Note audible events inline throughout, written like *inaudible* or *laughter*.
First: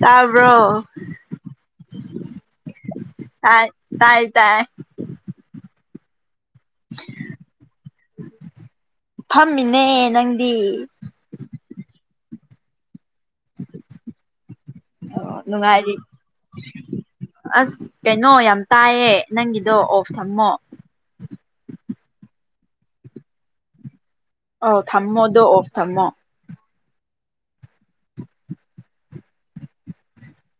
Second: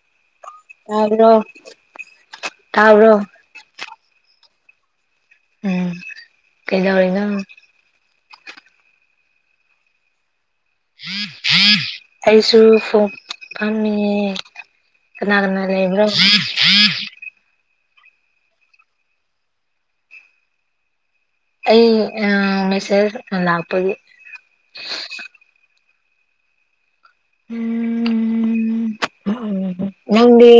ꯇꯥꯕ꯭ꯔꯣ ꯇꯥꯕꯔꯣ ꯇꯥꯕꯔꯣ ꯇꯥꯏ ꯇꯥꯏ ꯇꯥꯏ ꯎꯝ ꯀꯩꯗꯧꯔꯤꯅꯣ ꯐꯝꯃꯤꯅꯦ ꯅꯪꯗꯤ ꯑꯩꯁꯨ ꯐ ꯐꯝꯃꯤꯌꯦ ꯀꯅꯥ ꯑꯣ ꯀꯅꯥ ꯅꯨꯡꯉꯥꯏꯔꯤ ꯂꯩꯕꯔꯣ ꯑꯁ ꯀꯩꯅꯣ ꯌꯥꯝ ꯇꯥꯏꯌꯦ ꯅꯪꯒꯤꯗꯣ ꯑꯣꯐ ꯊꯝꯃꯣ ꯑꯩ ꯑ ꯃꯦꯏꯁ ꯂꯥꯛꯄꯒꯤ ꯑꯧ ꯊꯝꯃꯣꯗꯣ ꯑꯣꯐ ꯊꯝꯃꯣ ꯎꯝ ꯎꯝ ꯎꯝ ꯅꯪꯗꯤ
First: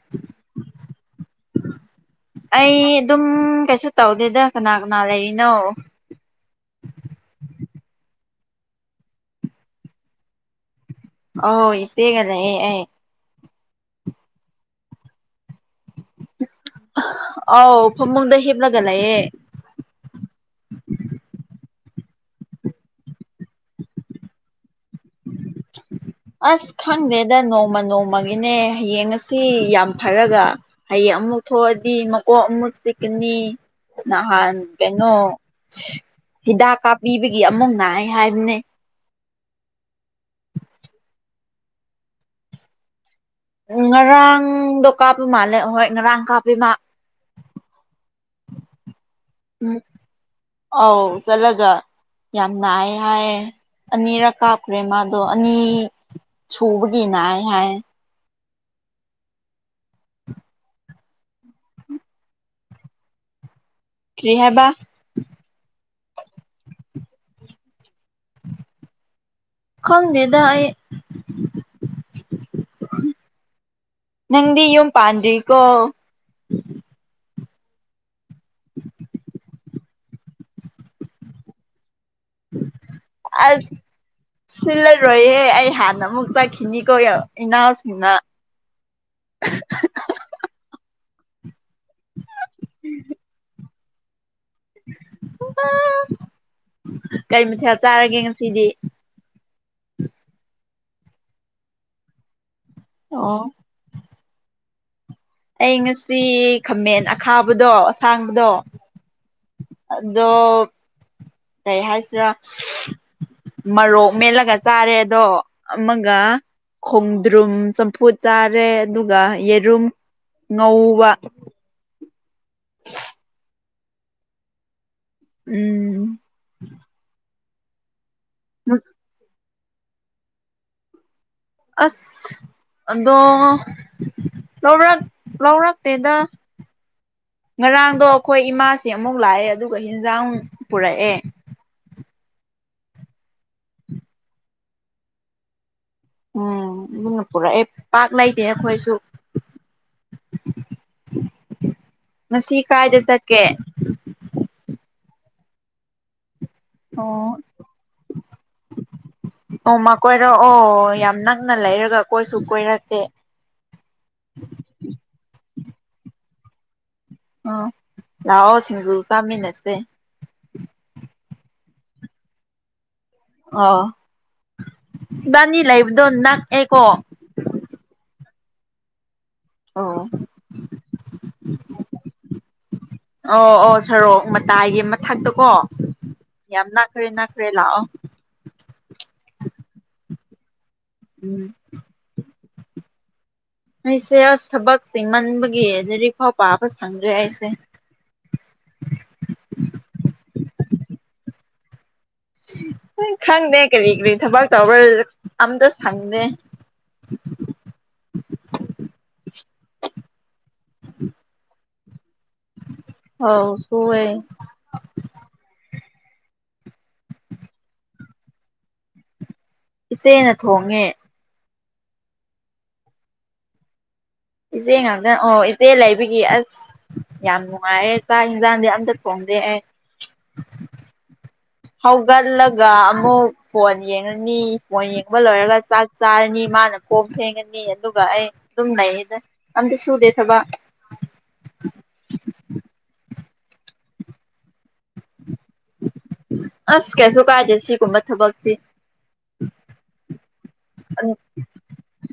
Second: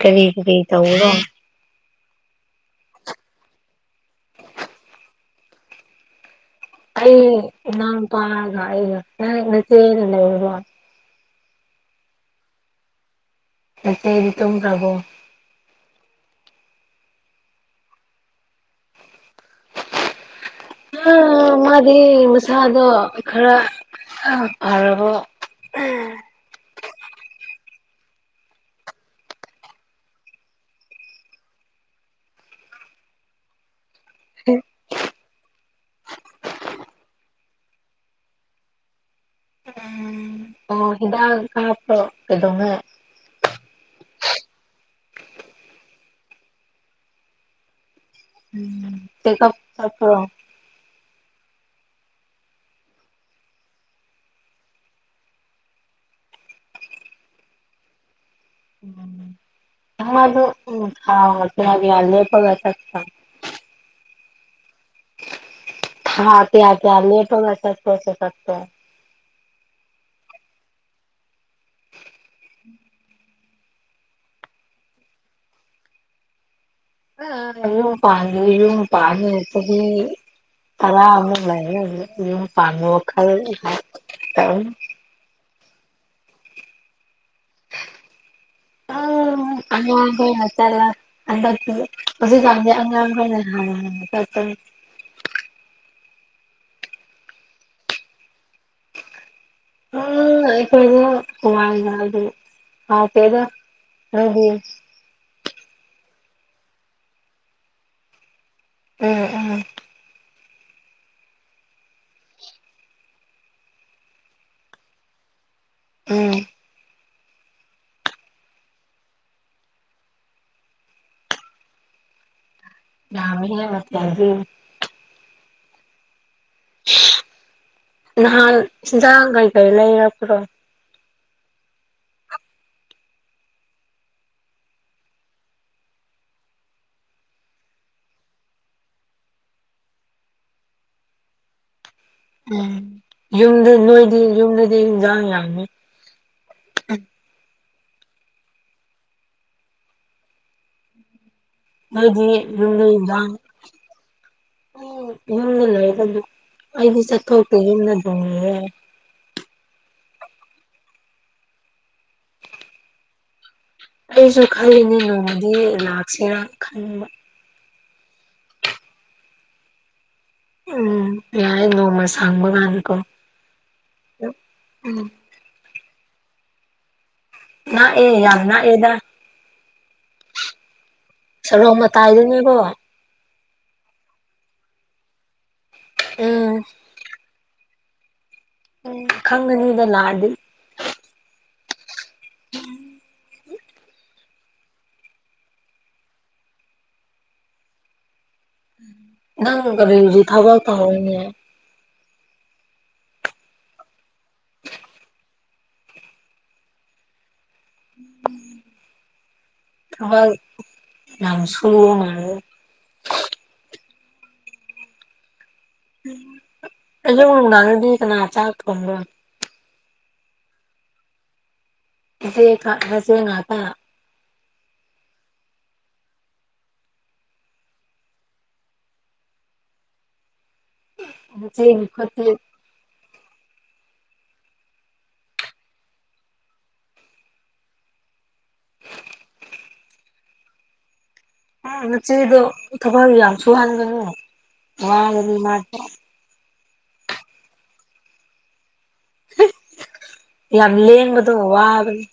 ꯀꯔꯤ ꯀꯔꯤ ꯇꯧꯕꯔꯣ ꯑꯩ ꯑꯗꯨꯝ ꯀꯩꯁꯨ ꯇꯧꯗꯦꯗ ꯀꯅꯥ ꯀꯅꯥ ꯂꯩꯔꯤꯅꯣ ꯑꯩ ꯏꯅꯥꯎꯅꯨꯄꯥꯒ ꯑꯩꯒ ꯅꯪ ꯅꯆꯦꯒ ꯂꯩꯕꯔꯣ ꯑꯥꯎ ꯏꯆꯦꯒ ꯂꯩꯌꯦ ꯑꯩ ꯑꯇꯩꯗꯤ ꯇꯨꯝꯈꯔ꯭ ꯕꯣ ꯑꯥꯎ ꯐꯃꯨꯡꯗ ꯍꯤꯞꯂꯒ ꯂꯩꯑꯦ ꯃꯥꯗꯤ ꯃꯁꯥꯗꯣ ꯈꯔ ꯐꯔꯕ ꯎꯝ ꯑꯁ ꯈꯪꯗꯦꯗ ꯅꯣꯡꯃ ꯅꯣꯡꯃꯒꯤꯅꯦ ꯍꯌꯦꯡꯉꯁꯤ ꯌꯥꯝ ꯐꯔꯒ ꯍꯌꯦꯡ ꯑꯃꯨꯛ ꯊꯣꯛꯑꯗꯤ ꯃꯀꯣꯛ ꯑꯃꯨꯛ ꯆꯤꯛꯀꯅꯤ ꯅꯍꯥꯟ ꯀꯩꯅꯣ ꯍꯤꯗꯥꯛ ꯀꯥꯞꯄꯤꯕꯒꯤ ꯑꯃꯨꯛ ꯅꯥꯏ ꯍꯥꯏꯕꯅꯦ ꯎꯃ ꯑꯣ ꯍꯤꯗꯥꯛ ꯀꯥꯞꯄ꯭ꯔꯣ ꯀꯩꯗꯧꯉꯩ ꯉꯔꯥꯡꯗꯣ ꯀꯥꯞꯄ ꯃꯥꯜꯂꯦ ꯍꯣꯏ ꯉꯔꯥꯡ ꯀꯥꯞꯄꯤ ꯃꯥ ꯆꯦꯛꯀꯞ ꯆꯠꯄꯔꯣ ꯑꯥꯎ ꯆꯠꯂꯒ ꯌꯥꯝ ꯅꯥꯏ ꯍꯥꯏꯌꯦ ꯑꯅꯤꯔꯛ ꯀꯥꯞꯈ꯭ꯔꯦ ꯃꯥꯗꯣ ꯑꯅꯤ ꯁꯨꯕꯒꯤꯅ ꯅꯥꯏ ꯍꯥꯏ ꯑꯉꯥꯡꯗꯨ ꯎꯝ ꯊꯥ ꯀ꯭ꯌꯥ ꯂꯦꯞꯄꯒ ꯆꯠꯄ꯭ꯔꯥ ꯀ꯭ꯔꯤꯍꯥꯢꯕ ꯊꯥ ꯀ꯭ꯌꯥ ꯀ꯭ꯌꯥ ꯂꯦꯞꯄꯒ ꯆꯠꯄ꯭ꯔꯣ ꯆꯦꯛꯀꯞꯇꯣ ꯈꯪꯗꯦꯗ ꯑꯩ *unintelligible* ꯅꯪꯗꯤ ꯌꯨꯝ ꯄꯥꯟꯗ꯭ꯔꯤꯀꯣ *unintelligible* ꯌꯨꯝ ꯄꯥꯟ ꯗ꯭ꯔꯤ ꯌꯨꯝ ꯄꯥꯟꯅꯤꯉꯥꯢ ꯆꯍꯤ ꯇꯔꯥꯃꯨꯛ ꯂꯩꯔꯒ ꯌꯨꯝ *unintelligible* ꯆꯠꯔꯣꯏꯍꯦ ꯑꯩ ꯍꯥꯟꯅ ꯑꯃꯨꯛ ꯆꯠꯈꯤꯅꯤ ꯀꯣ *unintelligible* ꯏꯅꯥꯎꯁꯤꯡꯅ *unintelligible* ꯑꯉꯥꯡꯈꯣꯢꯅ ꯆꯠꯂ ꯍꯟꯗꯛꯇꯤ ꯍꯧꯖꯤꯛꯀꯥꯟꯗꯤ ꯑꯉꯥꯡ ꯈꯣꯢꯅ ꯍꯥꯟꯅ ꯍꯥꯟꯅ ꯆꯠꯄꯅꯤ *unintelligible* ꯀꯩ ꯃꯊꯦꯜ ꯆꯥꯔꯒꯦ ꯉꯁꯤꯗꯤ ꯎꯝ ꯑꯩꯈꯣꯏꯗꯤ ꯍꯋꯥꯢꯖꯥꯔꯒꯤ ꯑꯣ ꯍꯥꯎꯇꯦꯗ ꯅꯣꯢꯗꯤ ꯑꯩ ꯉꯁꯤ ꯈꯥꯃꯦꯟ ꯑꯈꯥꯕꯗꯣ ꯑꯁꯥꯡꯕꯗꯣ ꯎꯝ ꯎꯝ ꯑꯗꯣ ꯀꯩ ꯍꯥꯏꯁꯤꯔꯥ ꯃꯔꯣꯛ ꯃꯦꯠꯂꯒ ꯆꯥꯔꯦ ꯑꯗꯣ ꯑꯃꯒ ꯎꯝ ꯈꯣꯡꯗ꯭ꯔꯨꯝ ꯆꯝꯐꯨꯠ ꯆꯥꯔꯦ ꯑꯗꯨꯒ ꯌꯦꯔꯨꯝ ꯉꯧꯕ ꯌꯥꯃꯤꯍꯦ ꯃꯊꯦꯜꯗꯤ ꯎꯝ *unintelligible* ꯅꯍꯥꯟ ꯏꯟꯖꯥꯡ ꯀꯩ ꯀꯩ ꯂꯩꯔꯛꯄ꯭ꯔꯣ ꯑꯁ ꯑꯗꯣ ꯂꯧꯔꯛ ꯂꯧꯔꯛꯇꯦꯗ ꯉꯔꯥꯡꯗꯣ ꯑꯩꯈꯣꯏ ꯏꯃꯥꯥꯁꯤ ꯑꯃꯨꯛ ꯂꯥꯛꯑꯦ ꯑꯗꯨꯒ ꯍꯤꯟꯖꯥꯡ ꯄꯨꯔꯛꯑꯦ ꯎꯝ ꯌꯨꯝꯗꯨ ꯅꯣꯏꯗꯤ ꯌꯨꯝꯗꯗꯤ ꯏꯟꯖꯥꯡ ꯌꯥꯝꯃꯤ ꯎꯝ ꯑꯗꯨꯅ ꯄꯨꯔꯛꯑꯦ ꯄꯥꯛ ꯂꯩꯇꯦ ꯑꯈꯣꯏꯁꯨ ꯅꯣꯏꯗꯤ ꯉꯁꯤ ꯌꯨꯝꯗ ꯀꯥꯏꯗ ꯏꯟꯖꯥꯡ ꯆꯠꯀꯦ *unintelligible* ꯌꯨꯝꯗ ꯂꯩꯕꯒꯤ ꯑꯩꯗꯤ ꯑꯣ ꯆꯠꯊꯣꯛꯇꯦ ꯌꯨꯝꯗ ꯗꯨꯝ ꯂꯩꯌꯦ ꯅꯣꯡꯃ ꯀꯣꯏꯔꯛꯑꯣ ꯌꯥꯝ ꯅꯛꯅ ꯂꯩꯔꯒ ꯀꯣꯏꯁꯨ ꯀꯣꯏꯔꯛꯇꯦ ꯑꯩꯁꯨ ꯈꯜꯂꯤꯅꯦ ꯅꯣꯡꯃꯗꯤ ꯂꯥꯛꯁꯤꯔ ꯈꯟꯕ ꯑꯝ ꯂꯥꯛꯑꯣ ꯁꯤꯡꯖꯨ ꯆꯥꯃꯤꯟꯅꯁꯦ ꯎꯝ ꯌꯥꯢ ꯅꯣꯡꯃ ꯁꯪꯕꯒꯥꯟꯀꯣ ꯑꯣ ꯏꯕꯥꯅꯤ ꯂꯩꯕꯗꯣ ꯅꯛꯑꯦꯀꯣ ꯅꯛꯑꯦ ꯌꯥꯝ ꯅꯛꯑꯦꯗ ꯑꯣ ꯁꯔꯣꯛ ꯃꯇꯥꯏꯗꯅꯤꯀꯣ ꯑꯣ ꯑꯣ ꯁꯔꯣꯛ ꯃꯇꯥꯏꯒꯤ ꯃꯊꯛꯇꯀꯣ ꯎꯝ ꯌꯥꯝ ꯅꯛꯈ꯭ꯔꯦ ꯅꯛꯈ꯭ꯔꯦ ꯂꯥꯛꯑꯣ ꯎꯝ ꯈꯪꯒꯅꯤꯗ ꯂꯥꯛꯑꯗꯤ ꯎꯝ ꯑꯩꯁꯦ ꯑꯁ ꯊꯕꯛ ꯆꯤꯡꯃꯟꯕꯒꯤ ꯂꯔꯤꯛꯐꯥꯎ ꯄꯥꯕ ꯁꯪꯗ꯭ꯔꯦ ꯑꯩꯁꯦ *unintelligible* ꯅꯪ ꯀꯔꯤꯖꯤ ꯊꯥꯕꯛ ꯇꯧꯋꯦꯅꯦ ꯈꯪꯗꯦ ꯀꯔꯤ ꯀ꯭ꯔꯤ ꯊꯕꯛ ꯇꯧꯕ꯭ꯔꯥ ꯑꯝꯇ ꯁꯪꯗꯦ ꯊꯕꯛ ꯌꯥꯝ ꯁꯨꯕ ꯃꯥꯜꯂꯦ ꯑꯧ ꯁꯨꯋꯦ ꯑꯗꫭ ꯅꯨꯡꯗꯥꯡꯗꯗꯤ ꯀꯅꯥ ꯆꯥꯛ ꯊꫭꯡꯕꯔ ꯏꯆꯦꯅ ꯊꯣꯡꯉꯦ *unintelligible* ꯉꯥꯛꯇ ꯏꯆꯦ ꯉꯥꯛꯇ ꯑꯣ ꯏꯆꯦ ꯂꯩꯕꯒꯤ ꯑꯁ ꯌꯥꯝ ꯅꯨꯡꯉꯥꯏꯌꯦꯦ ꯆꯥꯛ ꯌꯦꯟꯁꯥꯡꯗꯤ ꯑꯝꯇ ꯊꯣꯡꯗꯦ ꯑꯩ ꯅꯆꯦ ꯈꯣꯠꯇꯦ ꯍꯧꯒꯂꯛ ꯑꯗꯨꯒ ꯑꯃꯨꯛ ꯐꯣꯟ ꯌꯦꯡꯉꯅꯤ ꯐꯣꯟ ꯌꯦꯡꯕ ꯂꯣꯏꯔꯒ ꯆꯥꯛ ꯆꯥꯔꯅꯤ ꯃꯥꯅ ꯀꯣꯟ ꯐꯦꯡꯉꯅꯤ ꯑꯗꯨꯒ ꯑꯩ ꯑꯗꯨꯝ ꯂꯩꯌꯦꯗ ꯑꯝꯇ ꯁꯨꯗꯦ ꯊꯕꯛ ꯅꯆꯦꯗꯣ ꯊꯕꯛ ꯌꯥꯝ ꯁꯨꯍꯟꯒꯅꯨ ꯋꯥꯒꯅꯤ ꯃꯥ ꯑꯁ ꯀꯩꯁꯨ ꯀꯥꯏꯗꯦ ꯁꯤꯒꯨꯝꯕ ꯊꯕꯛꯇꯤ ꯌꯥꯝ ꯂꯦꯡꯕꯗꯣ ꯋꯥꯕꯅꯤ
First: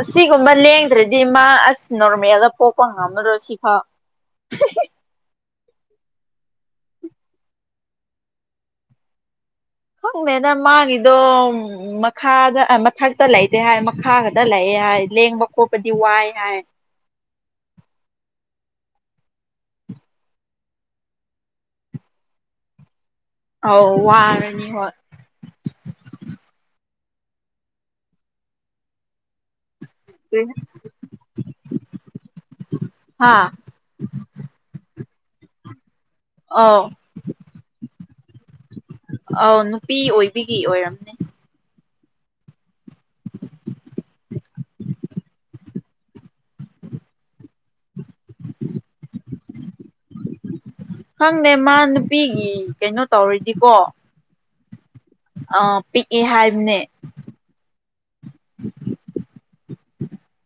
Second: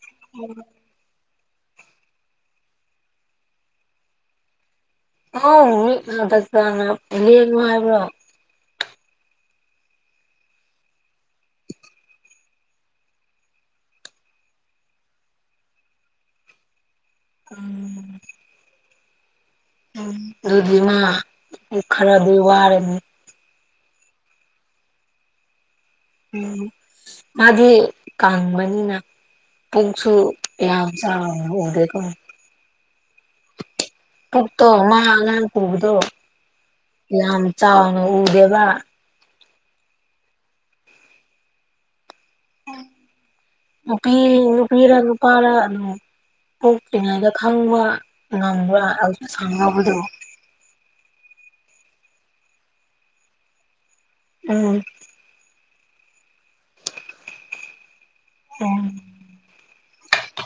ꯑꯁꯤꯒꯨꯝꯕ ꯂꯦꯡꯗ꯭ꯔꯗꯤ ꯃꯥ ꯑꯁ ꯅꯣꯔꯃꯦꯜꯗ ꯄꯣꯛꯄ ꯉꯝꯂꯔꯣ ꯁꯤꯐꯥꯎ ꯑꯥ ꯃꯤ ꯗꯥꯛꯇꯔꯅ ꯂꯦꯡꯉꫭ ꯍꯥꯏꯕ꯭ꯔꯣ ꯈꯪꯗꯦꯗ ꯃꯥꯒꯤꯗꯣ ꯎꯝ ꯃꯈꯥꯗ ꯃꯊꯛꯇ ꯂꯩꯇꯦ ꯍꯥꯏ ꯃꯈꯥ ꯈꯛꯇ ꯂꯩꯌꯦ ꯍꯥꯏ ꯂꯦꯡꯕ ꯈꯣꯠꯄꯗꯤ ꯋꯥꯏ ꯍꯥꯏ ꯎꯝ ꯎꯝ ꯑꯗꯨꯗꯤ ꯃꯥꯗꯤ ꯈꯔꯗꯤ ꯋꯥꯔꯅꯤ ꯑꯧ ꯋꯥꯔꯅꯤ ꯍꯣꯏ ꯎꯝ ꯃꯥꯗꯤ ꯀꯪꯕꯅꯤꯅ ꯄꯨꯛꯁꯨ ꯌꯥꯝ ꯆꯥꯎꯅ ꯎꯗꯦꯀꫭ ꯍꯥ ꯄꯨꯛꯇꯣ ꯃꯥ ꯑꯉꯥꯡ ꯄꯨꯕꯗꯣ ꯑꯧ ꯌꯥꯝ ꯆꯥꯎꯅ ꯎꯗꯦꯕ ꯑꯧ ꯅꯨꯄꯤ ꯑꯣꯏꯕꯤꯒꯤ ꯑꯣꯏꯔꯝꯅꯤ ꯅꯨꯄꯤꯔ ꯅꯨꯄꯥꯔ ꯄꫭꯛꯇꯔꯤꯉꯩꯗ ꯈꯪꯕ ꯉꯝꯕ꯭ꯔ ꯑꯗꯨ ꯁꯥꯟꯅꯕꯗꯣ ꯈꯪꯗꯦ ꯃꯥ ꯅꯨꯄꯤꯒꯤ ꯀꯩꯅꯣ ꯇꯧꯔꯗꯤꯀꯣ ꯎꯝ ꯑꯥ ꯄꯤꯛꯑꯦ ꯍꯥꯏꯕꯅꯦ ꯎꯝ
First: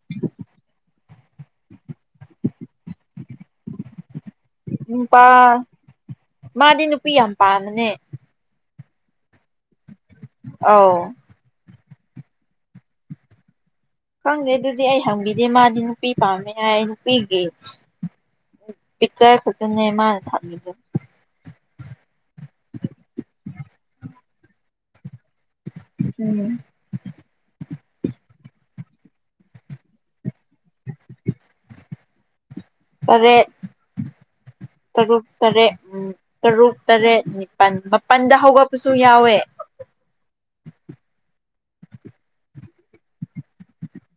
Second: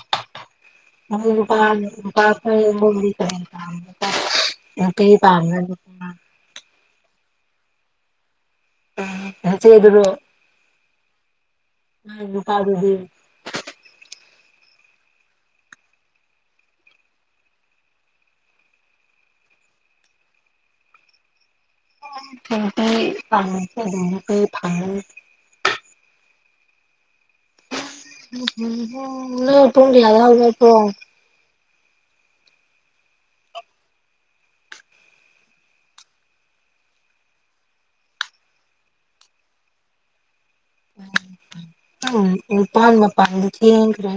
*unintelligible* ꯅꯨꯄꯥ ꯄꯥꯝꯕ꯭ꯔꯥ ꯃꯥꯗꯤ ꯅꯨꯄꯤ ꯌꯥꯝ ꯄꯥꯝꯕꯅꯦ ꯎꯝ ꯅꯆꯦꯗꯨꯔꫭ ꯑꯧ ꯎꯝ ꯅꯨꯄꯥꯥꯗꯨꯗꯤ ꯈꯪꯗꯦ ꯑꯗꯨꯗꯤ ꯑꯩ ꯍꯪꯕꯤꯗꯦ ꯃꯥꯗꯤ ꯅꯨꯄꯤ ꯄꯥꯝꯃꯦ ꯍꯥꯏ ꯅꯨꯄꯤꯒꯤ ꯄꯤꯛꯆꯔ ꯈꯛꯇꯅꯦ ꯃꯥꯅ ꯊꯝꯃꯤꯗꫭ *unintelligible* ꯎꯝ ꯅꫭꯏ ꯄꯨꯡ‌‌ ꯀꯌꯥꯗ ꯍꯧꯒꯠꯄꯔꫭ ꯇꯔꯦꯠ ꯇꯔꯨꯛ ꯇꯔꯦꯠ ꯎꯝ ꯇꯔꯨꯛ ꯇꯔꯦꯠ ꯅꯤꯄꯥꯜ ꯃꯥꯄꯜꯗ ꯍꯧꯒꯠꯄꯁꯨ ꯌꯥꯎꯋꯦ ꯎꯝ ꯅꯤꯄꯥꯜ‌ ꯃꯄꯥꯟꯗꯤ ꯊꯦꯡꯈ꯭ꯔꯦ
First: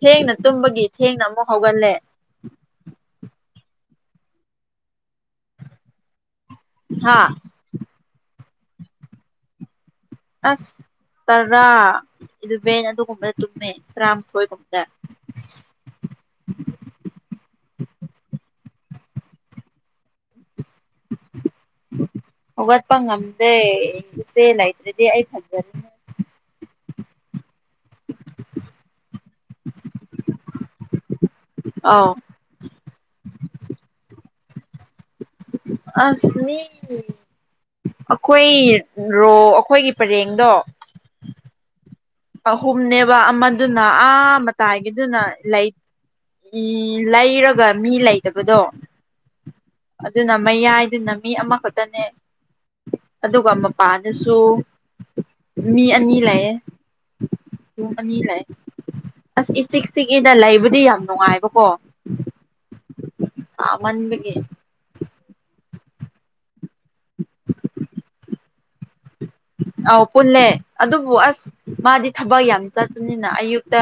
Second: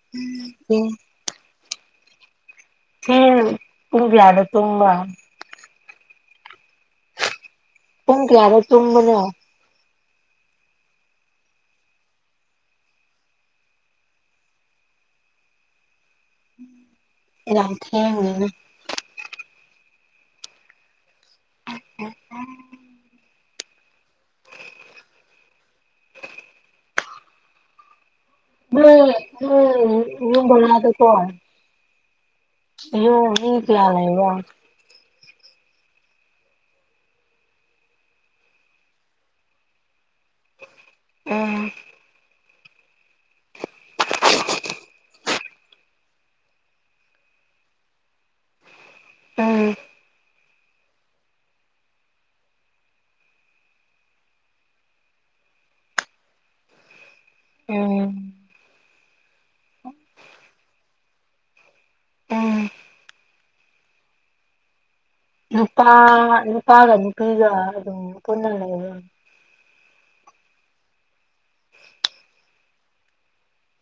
ꯊꯦꯡꯅ ꯇꯨꯝꯕꯒꯤ ꯊꯦꯡ ꯊꯦꯡꯅ ꯑꯃꯨꯛ ꯍꯧꯒꯠꯂꯦ ꯊꯦꯡ ꯄꯨꯡ ꯀꯌꯥꯗ ꯇꯨꯝꯕ꯭ ꯍꯥꯥ ꯄꯨꯡ ꯀꯌꯥꯗ ꯇꯨꯝꯕꯅꯣ ꯑꯁ ꯇꯔꯥ ꯏꯂꯦꯚꯦꯟ ꯑꯗꯨꯒꯨꯝꯕꯗ ꯇꯨꯝꯃꯦ ꯇꯔꯥꯃꯥꯊꯣꯏꯒꯨꯝꯕꯗ ꯑꯦꯂꯥ꯭ꯔꯝ ꯊꯦꯡꯉꯦꯅꯦ ꯍꯧꯒꯠꯄ ꯉꯝ ꯗꯦ ꯏꯆꯦ ꯂꯩꯇ꯭ꯔꯗꯤ ꯑꯩ ꯐꯖ *unintelligible* *inaudible* ꯎꯝ ꯎꯝ ꯅꯪ ꯕꯣꯂꯥꯗ ꯀꯣ ꯑꯧ ꯌꯣ ꯃꯤ ꯀꯌꯥ ꯂꯩꯕ꯭ꯔꯥ ꯑꯁ ꯃꯤ ꯑꯩꯈꯣꯏ ꯔꯣ ꯑꯩꯈꯣꯏꯒꯤ ꯄꯔꯦꯡꯗꯣ ꯎꯝ ꯑꯍꯨꯝꯅꯦꯕ ꯑꯃꯗꯨꯅ ꯑꯥ ꯃꯇꯥꯏꯒꯤꯗꯨꯅ ꯂꯩ ꯏ ꯂꯩꯔꯒ ꯃꯤ ꯂꯩꯇꯕꯗꯣ ꯎꯝ ꯑꯗꯨꯅ ꯃꯌꯥꯏꯗꯨꯅ ꯃꯤ ꯑꯃꯈꯛꯇꯅꯦ ꯑꯗꯨꯒ ꯃꯄꯥꯥꯟꯗꯁꯨ ꯃꯤ ꯑꯅꯤ ꯂꯩꯌꯦ ꯔꯨꯝ ꯑꯅꯤ ꯎꯝ ꯂꯩ ꯑꯁ ꯏꯆꯤꯛ ꯆꯤꯛꯏꯗꯥ ꯂꯩꯕꯗꯤ ꯌꯥꯝ ꯅꯨꯡꯉꯥꯏꯕꯀꯣ ꯎꯝ ꯁꯥꯃꯟꯕꯒꯤ ꯅꯨꯄꯥ ꯅꯨꯄꯥꯒ ꯅꯨꯄꯤꯒ ꯑꯗꯨꯝ ꯄꯨꯟꯅ ꯂꯩꯕ꯭ꯔꯣ ꯑꯥꯎ ꯄꯨꯜꯂꯦ ꯑꯗꯨꯕꯨ ꯑꯁ ꯃꯥꯗꯤ ꯊꯕꯛ ꯌꯥꯝ ꯆꯠꯇꯄꯅꯤꯅ ꯑꯌꯨꯛꯇ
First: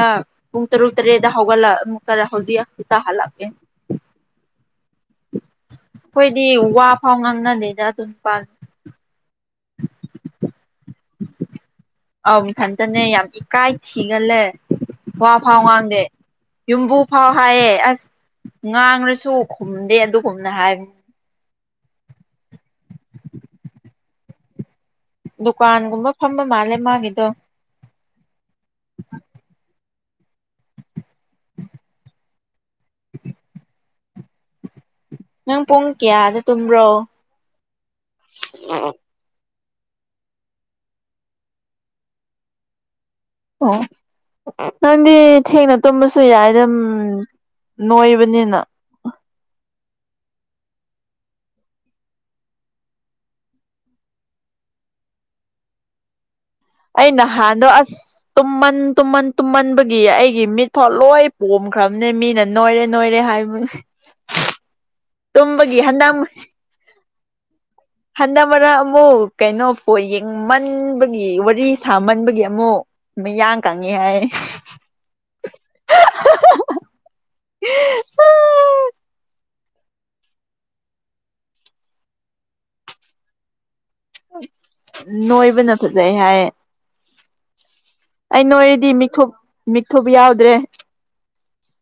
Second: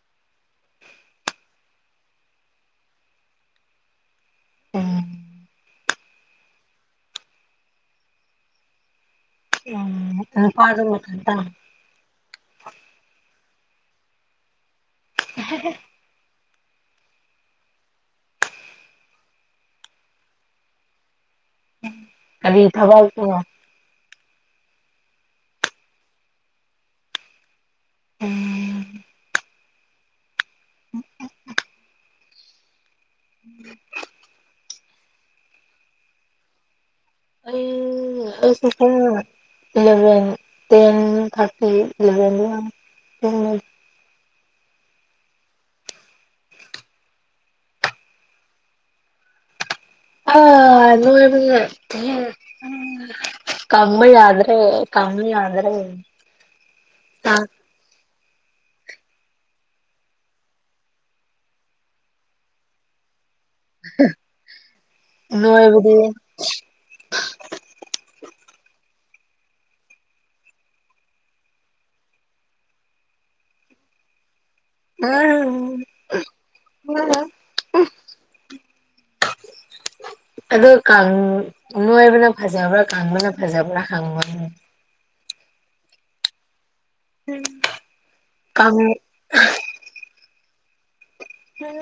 ꯄꯨꯡ ꯇꯔꯨꯛ ꯇꯔꯦꯠꯗ ꯍꯧꯒꯠꯂ ꯑꯃꯨꯛ ꯆꯠꯂ ꯍꯨꯖꯤꯛꯇꯥ ꯍꯜꯂꯛꯑꯦ ꯎꯝ ꯈꯣꯏꯗꯤ ꯋꯥ ꯐꯥꯎ ꯉꯥꯡꯅꯗꯦꯗꯥ ꯑꯗꯨꯏ ꯅꯨꯄꯥꯗꯣ ꯎꯝ ꯅꯨꯄꯥꯗꯣ ꯃꯊꯟꯇ ꯑꯥꯎ ꯃꯊꯟꯇꯅꯦ ꯌꯥꯝ ꯏꯀꯥꯏ ꯊꯤꯒꯜꯂꯦ ꯋꯥ ꯐꯥꯎ ꯉꯥꯡꯗꯦ ꯌꯨꯝꯕꯨ ꯐꯥꯎ ꯍꯥꯏꯑꯦ ꯑꯁ ꯉꯥꯡꯂꯁꯨ ꯈꯨꯝꯗꯦ ꯑꯗꯨꯒꯨꯝꯅ ꯍꯥꯏꯕꯅꯤ ꯀꯔꯤ ꯊꯕꯛꯅꯣ ꯗꯨꯀꯥꯟꯒꯨꯝꯕ ꯐꯝꯕ ꯃꯥꯜꯂꯦ ꯃꯥꯒꯤꯗꯣ ꯑꯝ *inaudible* *inaudible* *inaudible* ꯅꯪ ꯄꯨꯡ ꯀꯌꯥꯗ ꯇꯨꯝꯕ꯭ꯔꯣ ꯑꯩ ꯑꯩꯁꯦ ꯄꯨꯡ ꯏꯂꯚꯦꯟ ꯇꯦꯟ ꯊꯥꯔꯇꯤ ꯏꯂꯚꯦꯟ *unintelligible* ꯅꯪꯗꯤ ꯊꯦꯡꯅ ꯇꯨꯝꯕꯁꯨ ꯌꯥꯏ ꯑꯗꯨꯝ ꯅꯣꯏꯕꯅꯤꯅ ꯑ *unintelligible* ꯀꯪꯕ ꯌꯥꯗ꯭ꯔꯦ ꯀꯪꯕ ꯌꯥꯗ꯭ꯔꯦ ꯑꯩ ꯅꯍꯥꯟꯗꯣ ꯑꯁ ꯇꯨꯝꯃꯟ ꯇꯨꯝꯃꯟ ꯇꯨꯝꯃꯟꯕꯒꯤ ꯑꯩꯒꯤ ꯃꯤꯠꯐꯥꯎ ꯂꯣꯏ ꯄꯣꯝꯈ꯭ꯔꯕꯅꯦ ꯃꯤꯅ ꯅꯣꯏꯔꯦ ꯅꯣꯏꯔꯦ ꯍꯥꯏ *unintelligible* *inaudible* ꯇꯨꯝꯕꯒꯤ ꯅꯣꯏꯕꯗꯤ ꯍꯟꯗꯝ ꯍꯟꯗꯛ ꯃꯔꯛ ꯑꯃꯨꯛ ꯀꯩꯅꯣ ꯕꯣꯜ ꯌꯦꯡꯃꯟꯕꯒꯤ ꯋꯥꯔꯤ ꯁꯥꯃꯟꯕꯒꯤ ꯑꯃꯨꯛ ꯃꯤ ꯌꯥꯡ ꯀꯪꯉꯤ ꯍꯥꯏ ꯎꯝ ꯎꯝ *unintelligible* ꯑꯗꯣ ꯀꯥꯡ ꯅꯣꯏꯕꯅ ꯐꯖꯕ꯭ꯔꯥ ꯀꯪꯕꯅ ꯐꯖꯕ꯭ꯔꯥ ꯍꯪꯉꯣ ꯅꯣꯏꯕꯅ ꯐꯖꯩ ꯍꯥꯏꯌꯦ ꯎꯝ ꯑꯩ ꯅꯣꯏꯔꯗꯤ ꯃꯤꯊꯨꯞ ꯃꯤꯊꯨꯞ ꯌꯥꯎꯗ꯭ꯔꯦ ꯍꯝ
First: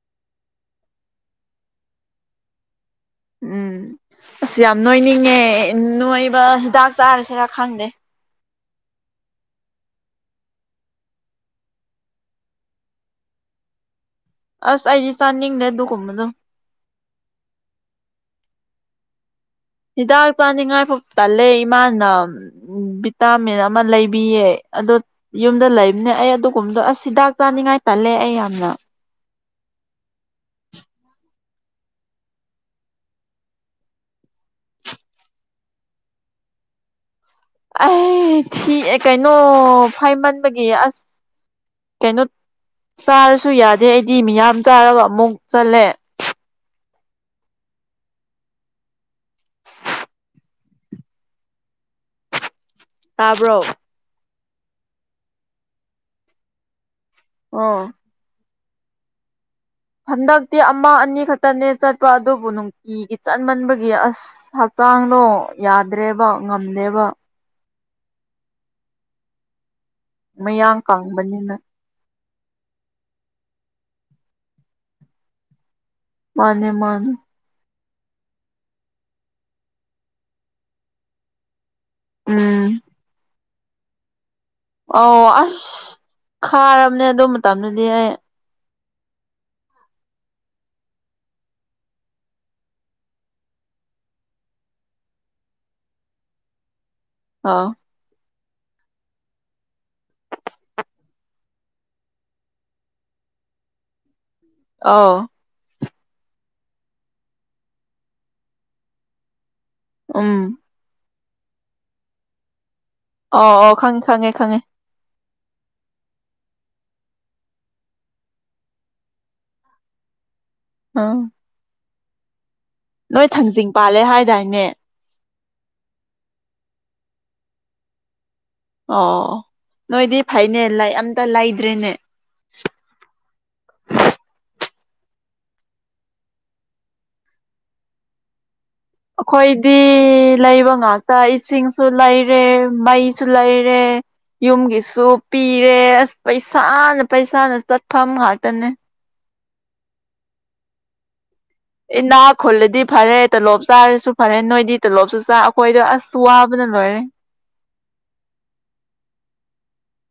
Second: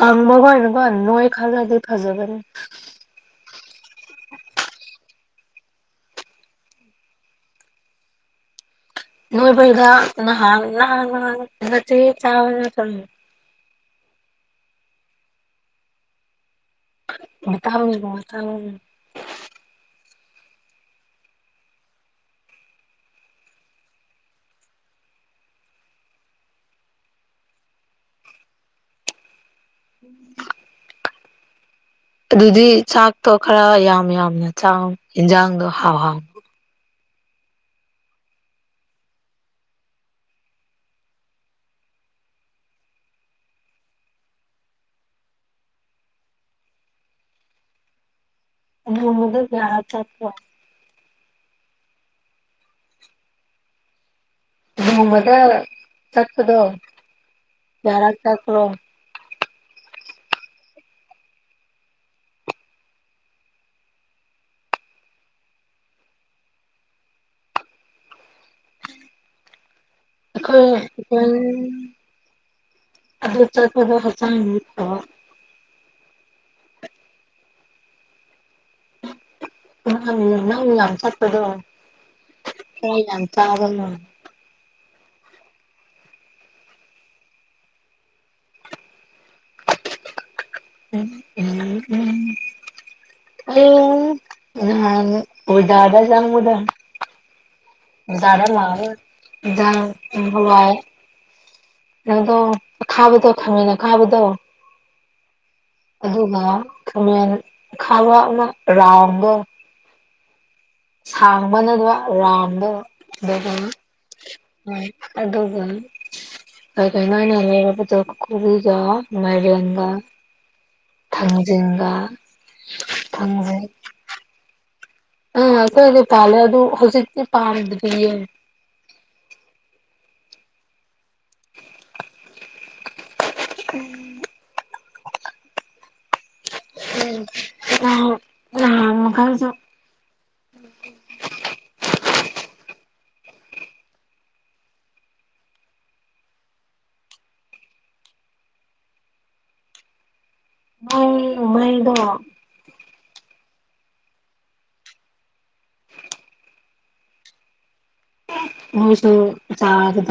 ꯀꯪꯕꯈꯣꯏꯅꯀꯣ ꯅꯣꯏꯈꯠꯂꯗꯤ ꯐꯖꯕꯅꯤ ꯎꯝ ꯑꯁ ꯌꯥꯝ ꯅꯣꯏꯅꯤꯡꯉꯦ ꯅꯣꯏꯕ ꯍꯤꯗꯥꯛ ꯆꯥꯔꯁꯦꯔꯥ ꯈꯪꯗꯦ ꯅꯣꯏꯕꯩꯒ ꯅꯍꯥꯟ ꯅꯍꯥꯟ *unintelligible* ꯑꯁ ꯑꯩꯗꯤ ꯆꯥꯅꯤꯡꯅꯦ ꯑꯗꯨꯀꯨꯝꯕꯗꯣ *unintelligible* ꯍꯤꯗꯥꯛ ꯆꯥꯅꯤꯡꯉꯥꯏꯐꯥꯎ ꯇꯜꯂꯦ ꯏꯃꯥꯅ ꯎꯝ ꯚꯤꯇꯥꯃꯤꯟ ꯑꯃ ꯂꯩꯕꯤꯌꯦ ꯑꯗꯣ ꯌꯨꯝꯗ ꯂꯩꯕꯅꯦ ꯑꯩ ꯑꯗꯨꯒꯨꯝꯕꯗꯣ ꯑꯁ ꯍꯤꯗꯥꯛ ꯆꯥꯅꯤꯡꯉꯥꯏ ꯇꯜꯂꯦ ꯑꯩ ꯌꯥꯝꯅ ꯎꯝ ꯑꯗꯨꯗꯤ ꯆꯥꯛꯇꯣ ꯈꯔ ꯌꯥꯝ ꯌꯥꯝꯅ ꯆꯥꯎ ꯌꯦꯟꯖꯥꯡꯗꯣ ꯍꯥꯎꯍꯥꯎ ꯑꯩ ꯊꯤ ꯀꯩꯅꯣ ꯐꯥꯏꯃꯟꯕꯒꯤ ꯑꯁ ꯀꯩꯅꯣ ꯆꯥꯔꯁꯨ ꯌꯥꯗꯦ ꯑꯩꯗꯤ ꯃꯤꯌꯥꯝ ꯆꯥꯔꯒ ꯑꯃꯨꯛ ꯆꯠꯂꯦ *unintelligible* ꯇꯥꯕ꯭ꯔꯣ ꯅꯣꯡꯃꯗ ꯆꯠꯄꯗꯣ ꯑꯣ ꯀꯌꯥꯔꯛ ꯆꯠꯕꯔꯣ ꯍꯟꯗꯛꯇꯤ ꯑꯃ ꯑꯅꯤ ꯈꯛꯇꯅꯦ ꯆꯠꯄ ꯑꯗꯨꯕꯨ ꯅꯨꯡꯇꯤꯒꯤ ꯆꯠꯃꯟꯕꯒꯤ ꯑꯁ ꯍꯛꯆꯥꯡꯗꯣ ꯌꯥꯗ꯭ꯔꯦꯕ ꯉꯝꯗꯦꯕ ꯃꯌꯥꯡ ꯀꯪꯕꯅꯤꯅ ꯑꯩꯈꯣꯏ *unintelligible* ꯃꯥꯅꯦ ꯃꯥꯅꯦ ꯅꯪ ꯌꯥꯝ ꯆꯠꯄꯗꯣ ꯎꯝ ꯌꯥꯝ ꯆꯥꯕꯅ ꯑꯣ ꯑꯁ ꯈꯥꯔꯝꯅꯦ ꯑꯗꯨ ꯃꯇꯝꯗꯗꯤ ꯑꯩ ꯎꯝ ꯎꯝ ꯎꯝ ꯑꯩ ꯅꯍꯥꯟ *unintelligible* ꯑꯥ *unintelligible* ꯏꯟꯖꯥꯡ ꯍꯋꯥꯏ ꯅꯪꯗꯣ ꯑꯈꯥꯕꯗꯣ ꯈꯃꯦꯟ ꯑꯈꯥꯕꯗꯣ ꯑꯧ ꯑꯗꯨꯒ ꯈꯥꯃꯦꯟ ꯑꯈꯥ ꯑꯃ ꯔꯥꯎꯟꯗꯣ ꯎꯝ ꯁꯥꯡꯕ ꯅꯠꯇꯕ ꯔꯥꯎꯟꯗꯣ ꯑꯧ ꯑꯧ ꯈꯪꯉꯦ ꯈꯪꯉꯦ ꯈꯪꯉꯦ ꯑꯗꯨꯒ ꯑꯗꯨꯒꯤ *unintelligible* ꯀꯨꯕꯤꯒ ꯃꯥꯏꯔꯦꯟꯒ ꯑꯥ ꯊꯪꯖꯤꯡꯒ ꯅꯣꯏ ꯊꯪꯖꯤꯡ ꯄꯥꯜꯂꯦ ꯍꯥꯏꯗꯥꯏꯅꯦ ꯎꯝ ꯑꯈꯣꯏꯒꯤ ꯄꯥꯜꯂꯦ ꯑꯗꯨ ꯍꯧꯖꯤꯛꯇꯤ ꯄꯥꯟꯗ꯭ꯔꯤꯌꯦ ꯑꯣ ꯅꯣꯏꯗꯤ ꯐꯩꯅꯦ ꯂꯩ ꯑꯝꯇ ꯂꯩꯗ꯭ꯔꯦꯅꯦ *inaudible* *unintelligible* ꯑꯈꯣꯏ ꯗꯤ ꯂꯩꯕ ꯉꯥꯛꯇ ꯏꯁꯤꯡꯁꯨ ꯂꯩꯔꯦ ꯃꯩꯁꯨ ꯂꯩꯔꯦ ꯌꯨꯝꯒꯤꯁꯨ ꯄꯤꯔꯦ ꯑꯁ ꯄꯩꯁꯥꯅ ꯄꯩꯁꯥꯅ ꯆꯠꯐꯝ ꯉꯥꯇꯅꯦ *unintelligible* ꯏꯅꯥꯞ ꯈꯨꯜꯂꯗꯤ ꯐꯔꯦ ꯇꯣꯂꯣꯞ ꯆꯥꯔꯁꯨ ꯐꯔꯦ ꯅꯣꯏꯗꯤ ꯇꯣꯂꯣꯞꯁꯨ ꯆꯥ ꯑꯈꯣꯏꯗꯣ ꯑꯁ ꯋꯥꯕꯅ ꯂꯣꯏꯔꯦ ꯃꯣꯏꯁꯨ ꯆꯥꯕꯗ